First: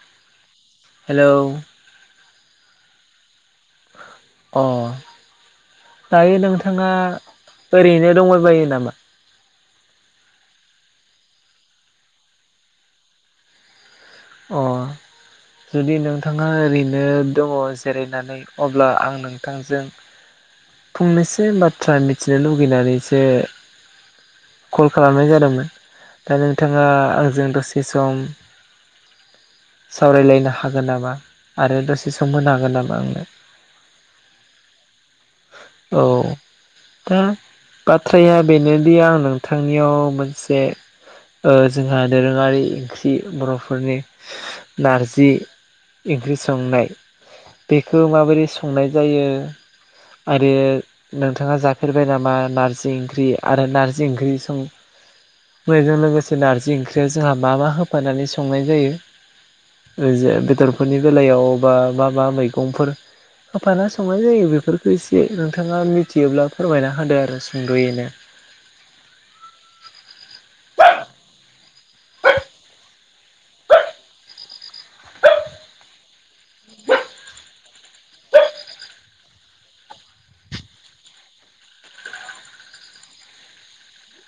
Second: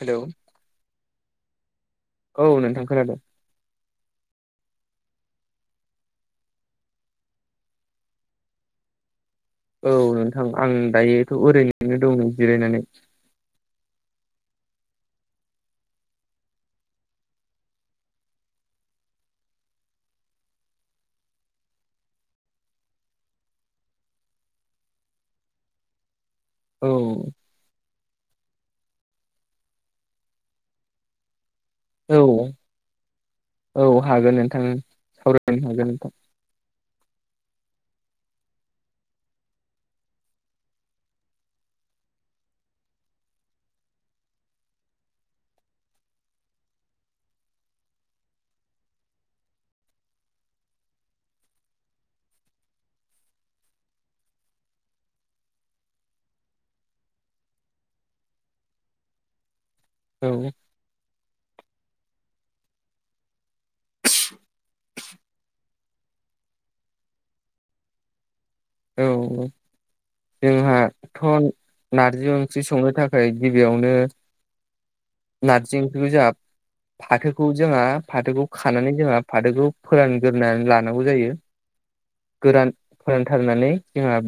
Hello hello औ नोंथां खोनादों अ दायो नोंथांङा ओरैनो दंबायबायो नामा? औ नोंथां आं दायोथ' ओरैनो दं जिरायनानै अ जुदि नोंथांङा ओरैनो दंङ' जिरायनानै अब्ला आं नोंथांजों फंनैसो बाथ्रा मिथिनो लुगैनानैसो कल खालामनाय जादोंमोन दा नोंथांङा औ आंजों दसे सम सावरायलायनो हागोन नामा? आरो दसे औ सम होनो हागोन नामा आंनो? औ हागोन नोंथां सावरायनो हागोन औ नोंथां दा बाथ्राया बेनोदि आं नोंथांनियाव मोनसे ओ जोंहा दोरोङारि ओंख्रि बर' फोरनि नारजि ओंख्रि संनाय बेखो माबोरै संनाय जायो आरो नोंथांङा जाफेरबाय नामा नार्जि ओंख्रि आरो नार्जि ओंख्रि सं बैजों लोगोसे नार्जि ओंख्रियाव जोंहा मा मा होफानानै सं नाय जायो ओ जो औ बेदरफोरनि बेलायाव बा मा मा मैगंफोर होफाना संनाय जायो बेफोरखो एसे नोंथांङा मिथियोब्ला फोरमायना होदो आरो सुंद'यैनो औ औ जोंहा थ' नार्जि ओंख्रि संनो थाखोय गिबियावनो नार्जि ओंख्रिखौ जाहा फाथोखौ जोंहा फाथोखौ खानानै जोंहा फाथोखौ फोरानग्रोनान लानांगौ जायो गोरान थांनानै जोंहा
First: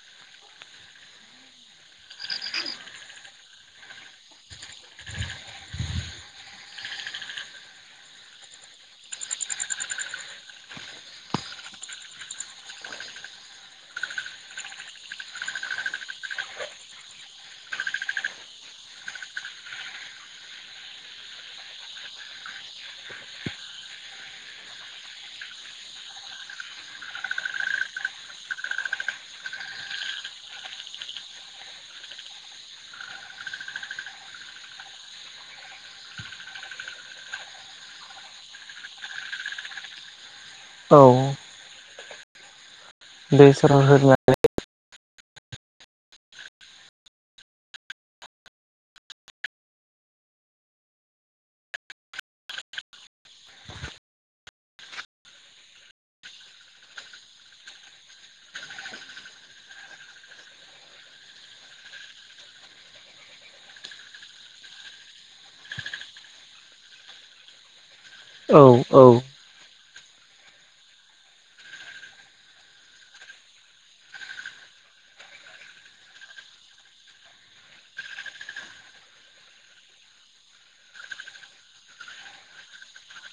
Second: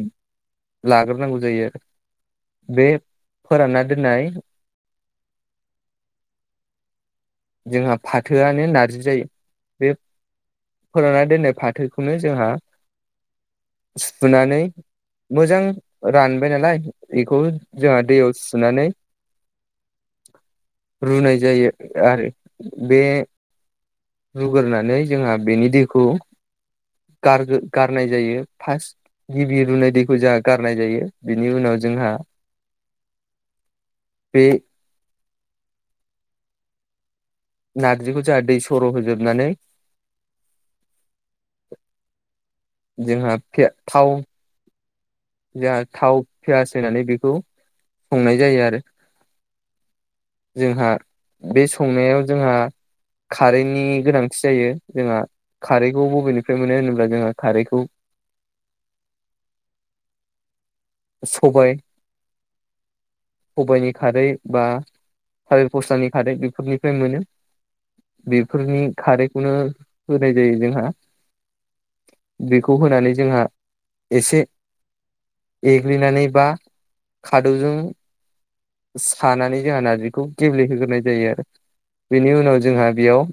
लाग्रोनांगौ जायो बे फोरानना दोननाय जोंहा फाथोआनो नार्जि जायो बे फोरानना दोननाय फाथोखौनो जोंहा सुनानै मोजां रानबाय नालाय एखौ जोंहा दैयाव सुनानै रुनाय जायो आरो बे रुगोरननै जोंहा बेनि दैखौ गारग्रो गारनाय जायो फास गिबि रुनाय दैखौ जोंहा गारनाय जायो बिनि उनाव जोंहा बे नार्जिखौ जोंहा दै सर' होजोबनानै औ जोंहा दे पिया सरन होना थाव जोंहा थाव पियास होनानै बेखौ संनाय जायो आरो जोंहा बे संनायाव जोंहा खारैनि गोनांथि जायो जोंहा खारैखौ बबेनिफ्राय मोनो होनोब्ला जोंहा खारैखौ सबाय सबायाइनि खारै बा थाइेर पसतानि खारै बेफोरनिफ्राय मोनो औ बेफोरनि औ खारै बे खौनो होनाय जायो जोंहा बेखौ होनानै जोंहा एसे एग्लिनानै बा खादौजों सानानै जोंहा नारजिखौ गेब्लेहोग्रोनाय जायो आरो। बेनि उनाव जोंहा बेयाव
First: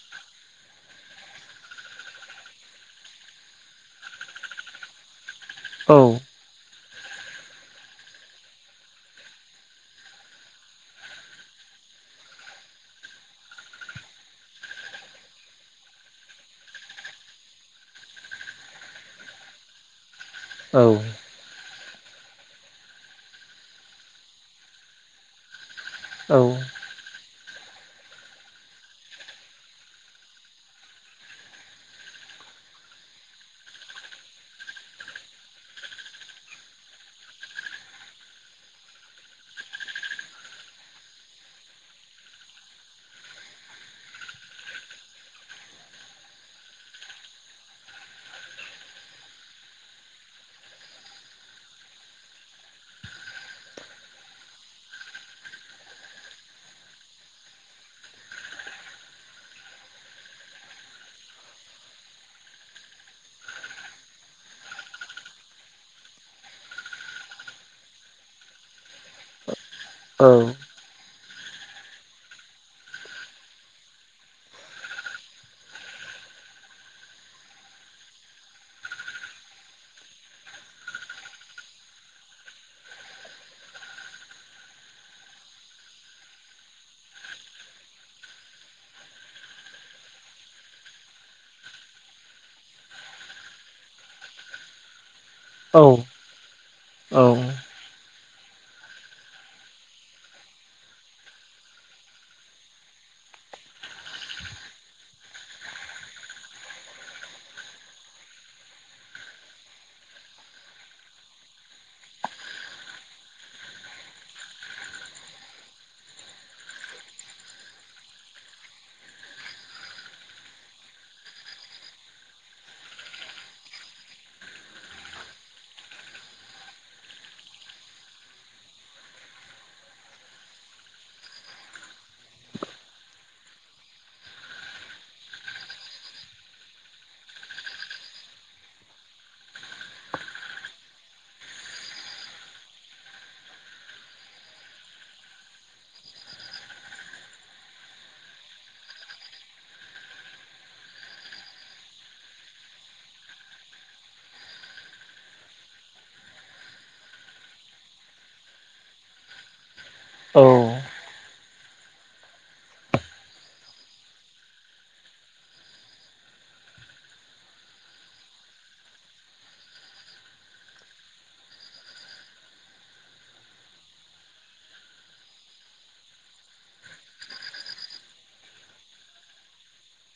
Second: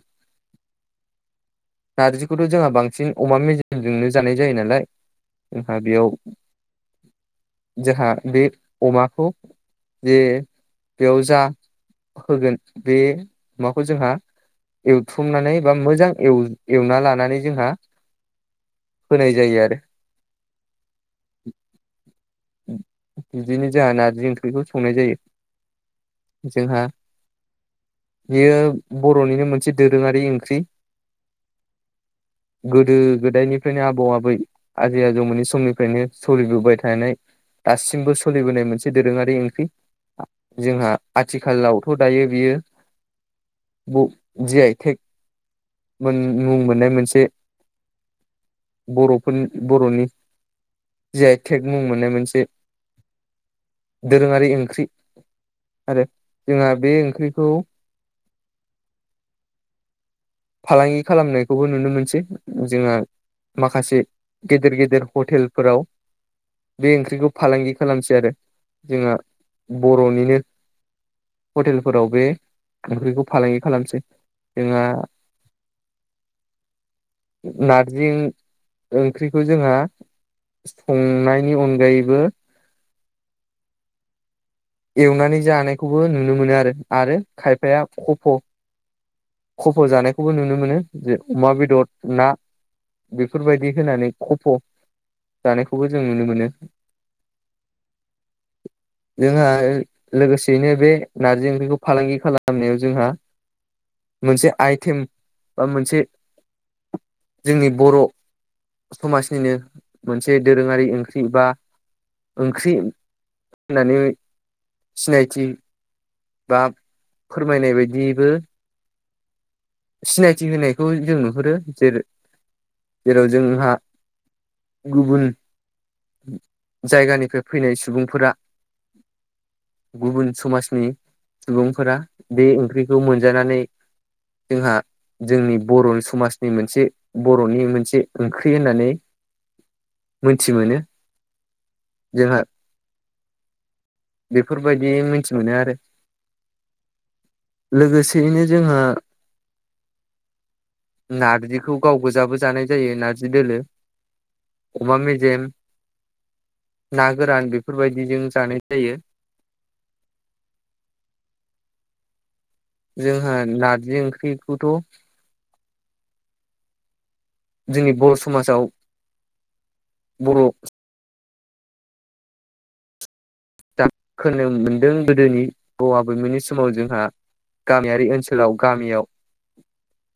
नारजिखौथ' जोंहा बांसिन अमा मेजेमजोंनो जानाय जायो नालाय जोंहा औ बेयाव जोंहा बे अमाखौ जे बेयाव जा होगोन बे माबाखौ जोंहा एवथुमनानै बा मोजां एवना लानानै जोंहा होनाय जायो आरो। औ बिदिनो जोंहा नारजि ओंख्रिखौ संनाय जायो। औ जोंहा बेयो बर'निनो मोनसे दोरोङारि ओंख्रि। [inaudible] गोदो गोदायनिफ्रायनो आबौ आबै आजै आजौमोननि समनिफ्रायनो सोलिबोबाय थानाय दासिमबो सोलिबोनाय मोनसे दोरोङारि ओंख्रि जोंहा आथिखालावथ' दायो बियो। ब ज आइक मोन मुं मोननाय मोनसे। बर'फोरनि बर'नि ज टेग म आ मोननाय मोनसे दोरोङारि ओंख्रि आरो जोंहा बे ओंख्रिखौ फालांगि खालामनायखौबो नुनो मोनसै जोंहा। माखासे गेदेर गेदेर हटेलफोराव बे ओंख्रिखौ फालांगि खालामसै आरो जोंहा बर'निनो हटेलफोराव बे ओंख्रिखौ फालांगि खालामसै जोंहा नारजि ओंख्रिखौ जोंहा संनायनि अनगायैबो एवनानै जानायखौबो नुनो मोनो आरो आरो खायफाया खफ' खफ' जानायखौबो नुनो मोनो जे अमा बेदद ना बेफोरबायदि होनानै खफ' औ जानायखौबो जों नुनो मोनो। औ जोंहा लोगोसेयैनो बे नारजि ओंख्रिखौ फालांगि खालामनायाव जोंहा मोनसे आइटेम बा मोनसे जोंनि बर' समाजनिनो मोनसे दोरोङारि ओंख्रि बा ओंख्रि होननानै सिनायथि बा फोरमायनाय बायदिबो सिनायथि होनायखौ जों नुहुरो। जेरो जेराव जोंहा गुबुन जायगानिफ्राय फैनाय सुबुंफोरा गुबुन समाजनि सुबुंफोरा बे ओंख्रिखौ मोनजानानै जोंहा जोंनि बर' समाजनि मोनसे बर'नि मोनसे ओंख्रि होननानै मोनथि मोनो। जोंहा बेफोरबायदि मोनथि मोनो आरो। लोगोसेयैनो जोंहा नारजिखौ गाव गोजाबो जानाय जायो नारजि दोलो। अमा मेजेम ना गोरान बेफोरबायदिजों जानाय जायो। औ। जोंहा नारजि ओंख्रिखौथ' जोंनि बर' समाजाव बर' दा खोनानो मोनदों गोदोनि औबै आबौमोननि समाव जोंहा गामियारि ओनसोल सोलाव गामियाव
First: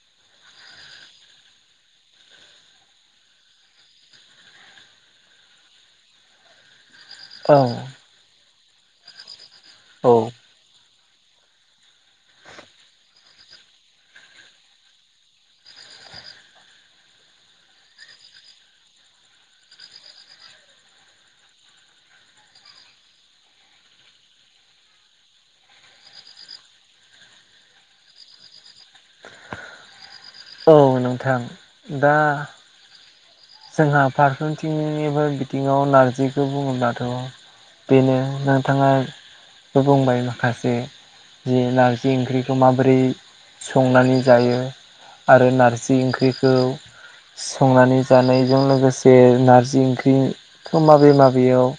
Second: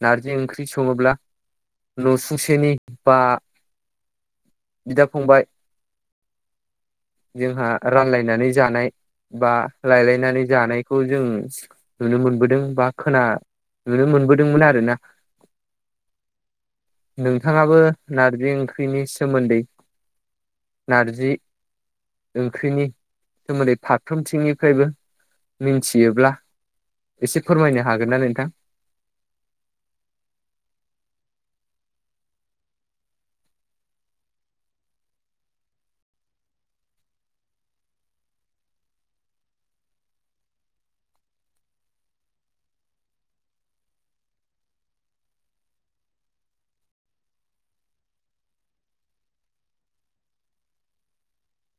नारजि ओंख्रि सङोब्ला न'सुंसेनि बा बिदा फंबाय जोंहा रानलायनानै जानाय बा औ लायलायनानै जानाय खौ जों नुनो मोनबोदों बा खोना नुनो मोनबोदोंमोन आरोना। [inaudible] नोंथाङाबो नारजि ओंख्रिनि सोमोन्दै नारजि ओंख्रिनि सोमोन्दै फारफ्रोमथिंनिफ्रायबो मिन्थियोब्ला एसे फोरमायनो हागोनना नोंथां? औ नोंथां दा जोंहा फारसेथिंनिबो बिथिङाव नारजिखौ बुङोब्लाथ' बेनो नोंथाङा बुंबाय माखासे जि नारजि ओंख्रिखौ माबोरै संनानै जायो आरो नारजि ओंख्रिखौ संनानै जानायजों लोगोसे नारजि ओंख्रिखो माबे माबेयाव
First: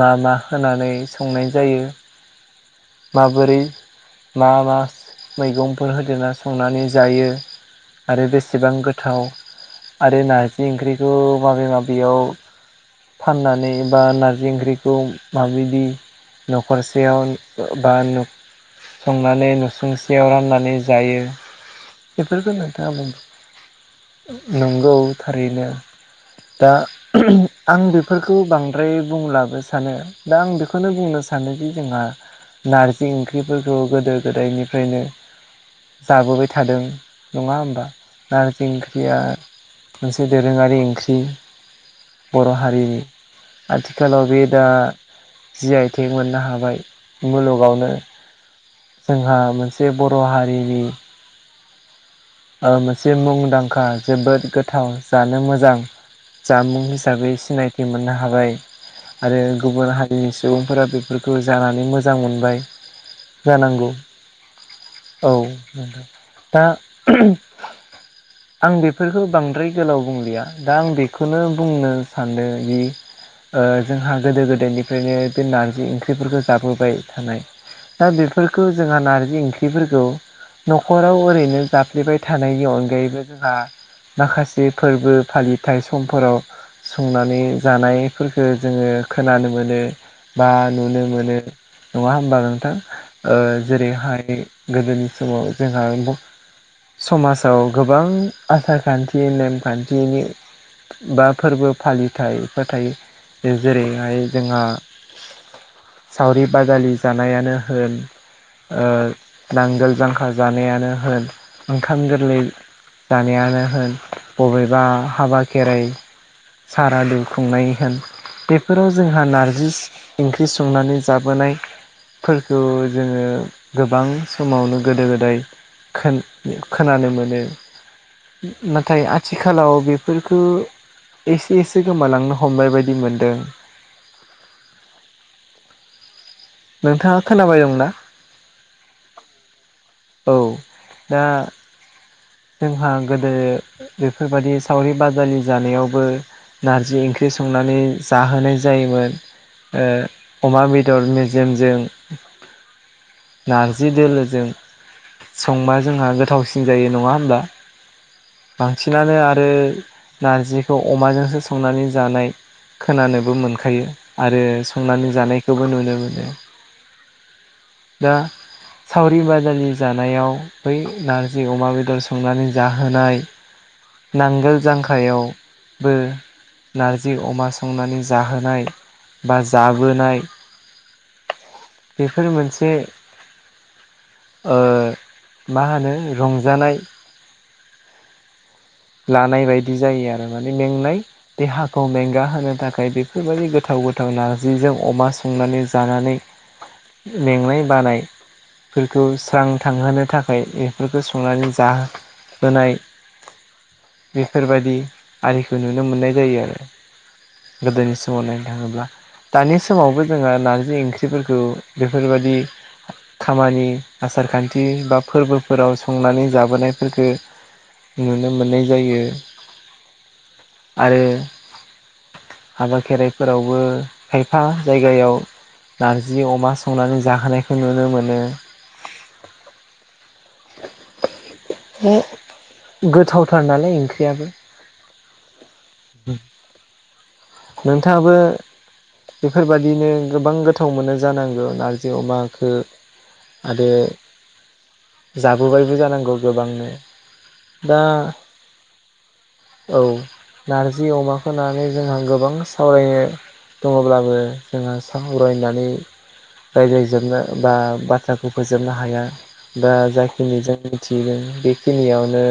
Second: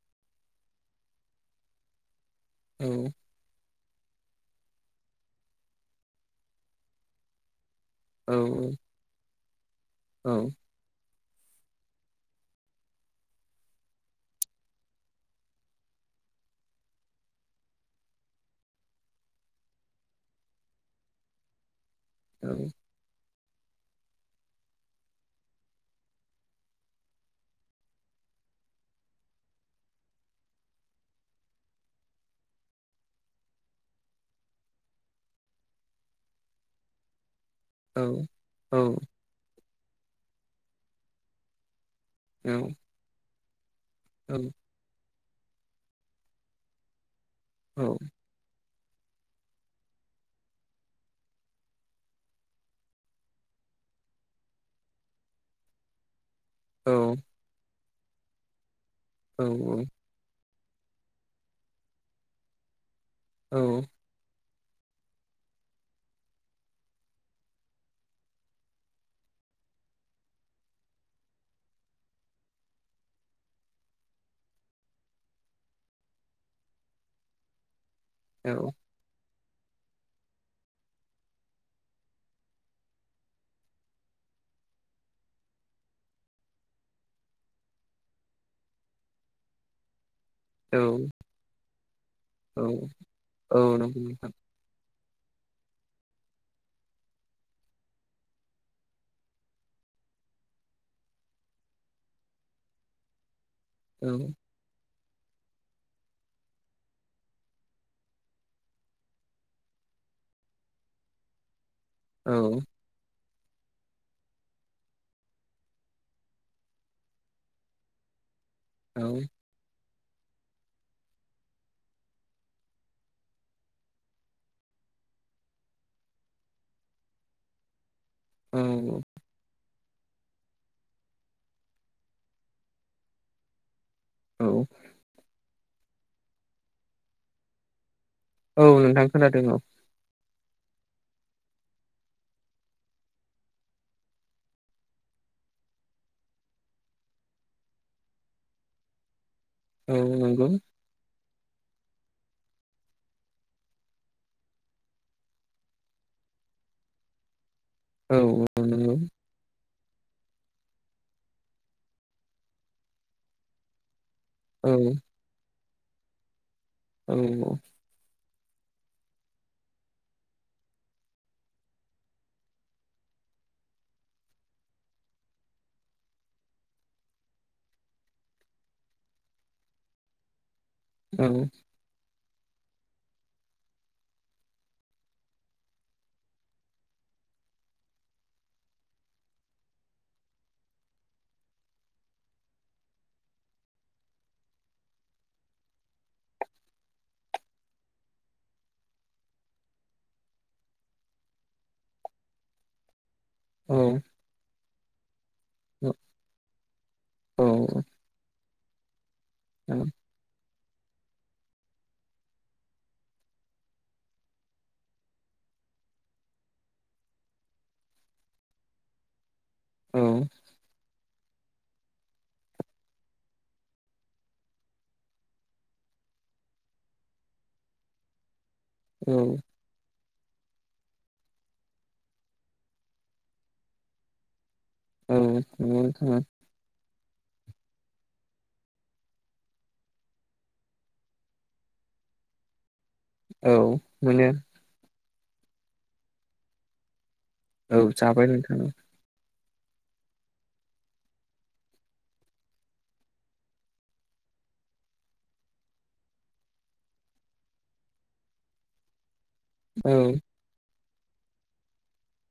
मा मा होनानै संनाय जायो। औ। माबोरै मा मा मैगंफोर होदेरना संनानै जायो। आरो औ बेसेबां गोथाव आरो औ नारजि ओंख्रिखौ माबे माबेयाव फाननानै बा नारजि ओंख्रिखौ माबायदि न'खरसेयाव बा न संनानै नुसुंसेयाव राननानै जायो। औ बेफोरखौ नोंथाङा बुं नंगौ थारैनो। दा आं बेफोरखौ बांद्राय बुंलाबो सानो। दा आं बेखौनो बुंनो सानोदि जोंहा नारजि ओंख्रिफोरखौ गोदो गोदायनिफ्रायनो जाबोबाय थादों नङा होमबा? औ नारजि औ ओंख्रिया मोनसे दोरोङारि ओंख्रि। औ बर' हारिनि आथिखालाव बे दा जि आय तेग मोननो हाबाय। औ मुलुगावनो जोंहा मोनसे बर' हारिनि ओ मोनसे मुंदांखा जोबोद गोथाव जानो मोजां जामुं औ हिसाबै सिनायथि मोननो हाबाय आरो गुबुन हा [unintelligible] सुबुंफोरा बेफोरखौ जानानै मोजां मोनबाय जानांगौ औ नोंथां दा आं बेफोरखौ बांद्राय गोलाव बुंलिया दा आं बेखौनो बुंनो सानदों जि ओ जोंहा गोदो गोदायनिफ्रायनो बे नारजि ओंख्रिफोरखौ जाबोबाय थानाय दा औ बेफोरखौ जोंहा नारजि ओंख्रिफोरखौ न'खराव ओरैनो जाफ लिबाय थानायनि अनगायैबो जोंहा माखासे फोरबो फालिथाय समफोराव संनानै जानायफोरफोरखो जोङो खोनानो मोनो। बा औ नुनो मोनो नङा होमबा औ नोंथां ओ औ नंगौ नोंथां जेरैहाय गोदोनि समाव जोंहा समाजाव गोबां आसार खान्थि नेमखान्थिनि बा फोरबो फालिथायफोर थायो औ जे-जेरैहाय जोंहा सावरि बाजालि जानायानो होन ओ नांगोल जांखा जानायानो होन ओंखाम औ गोरलै जानायानो होन बबेबा हाबा खेराइ साराादउ खुंनाय होन बेफोराव औ जोंहा नारजि ओंख्रि संनानै जाबोनाय फोरखौ जोङो गोबां समावनो गोदो गोदाय खोन खोनानो मोनो औ नाथाय आ थिखालाव बेफोरखौ एसे एसे गोमालांनो हमनाय बायदि मोनदों। औ नोंथाङा खोनाबाय दं ना? औ नोंथां खोनादों औ। औ दा जोंहा गोदो बेफोरबायाददि सावरि बाजालि जानायावबो नारजि ओंख्रि संनानै जाहोनाय जायोमोन औ नंगौ ओ अमा बे दर मेजेमजों नारजि दोलोजों संबा जोंहा गोथावसिन जायो नङा होमब्ला औ औ नंगौ बांसिनानो आरो नारजिखौ अमाजोंसो संनानै जानाय खोनानोबो मोनखायो आरो औ संनानै जानायखौबो नुनो मोनो। औ औ दा सावरि बाजालि जानायाव बै नारजि अमा बेदर संनानै जाहोनाय नांगोल जांखायाव बो नारजि अमा संनानै जाहोनाय बा जाबोनाय औ बेफोर मोनसे ओ मा होनो रंजानाय लानाय बायदि जायो आरो माने मेंनाय देहाखौ मेंगा होनो थाखाय बेफोरबायदि गोथाव गोथाव नारजिजों अमा संनानै जानानै मेंनाय बानाय फोरखौ स्रां थांहोनो थाखाय बेफोरखौ संनानै जाहोनाय औ बेफोरबायदि आरिखौ नुनो मोननाय जायो आरो औ गोदोनि समावनो थाङोब्ला दानि नंगौ समावबो जोङो नारजि ओंख्रिफोरखौ बेफोरबादि खामानि आसार खान्थि बा फोरबोफोराव संनानै जाबोनायफोरखो नुनो मोननाय जायो आरो हाबा खेराइफोरावबो खायफा जायगायाव नारजि अमा संनानै जाहोनायखौ नुनो मोनो औ हो गोथावथार नालाय ओंख्रियाबो औ नोंथाङाबो बेफोरबादिनो गोबां गोथाव मोनो जानांगौ नारजि अमाखो औ आरो मोनो जाबोबायबो जानांगौ गोबांनो दा औ जाबाय नोंथां औ नारजि अमाखौ नानै जोंहा गो बां सावरायनो दङब्लाबो जोंहा सावरायनानै रायज्लायजोबनो बा बाथ्राखौ फोजोबनो हाया बा औ जाखिनि जों थिदों बेखिनियावनो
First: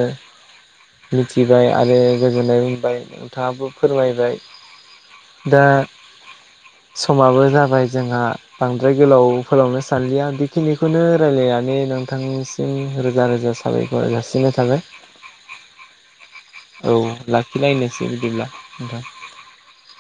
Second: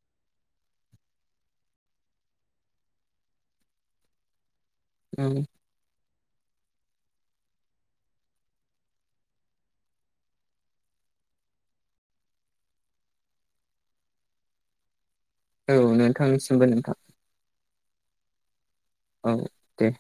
मिथिबाय आरो गोजोनबाय नोंथाङाबो फोरमायबाय उम दा समाबो जाबाय जोंहा बांद्राय गोलाव फोलावनो सानलिया बेखिनिखौनो रायलायनानै नोंथांनि सि म रोजा रोजा साबायखर जासिनाय थाबाय। औ नोंथांनिसिमबो नोंथां रायज्लाय निसै बिदिब्ला नोंथां औ दे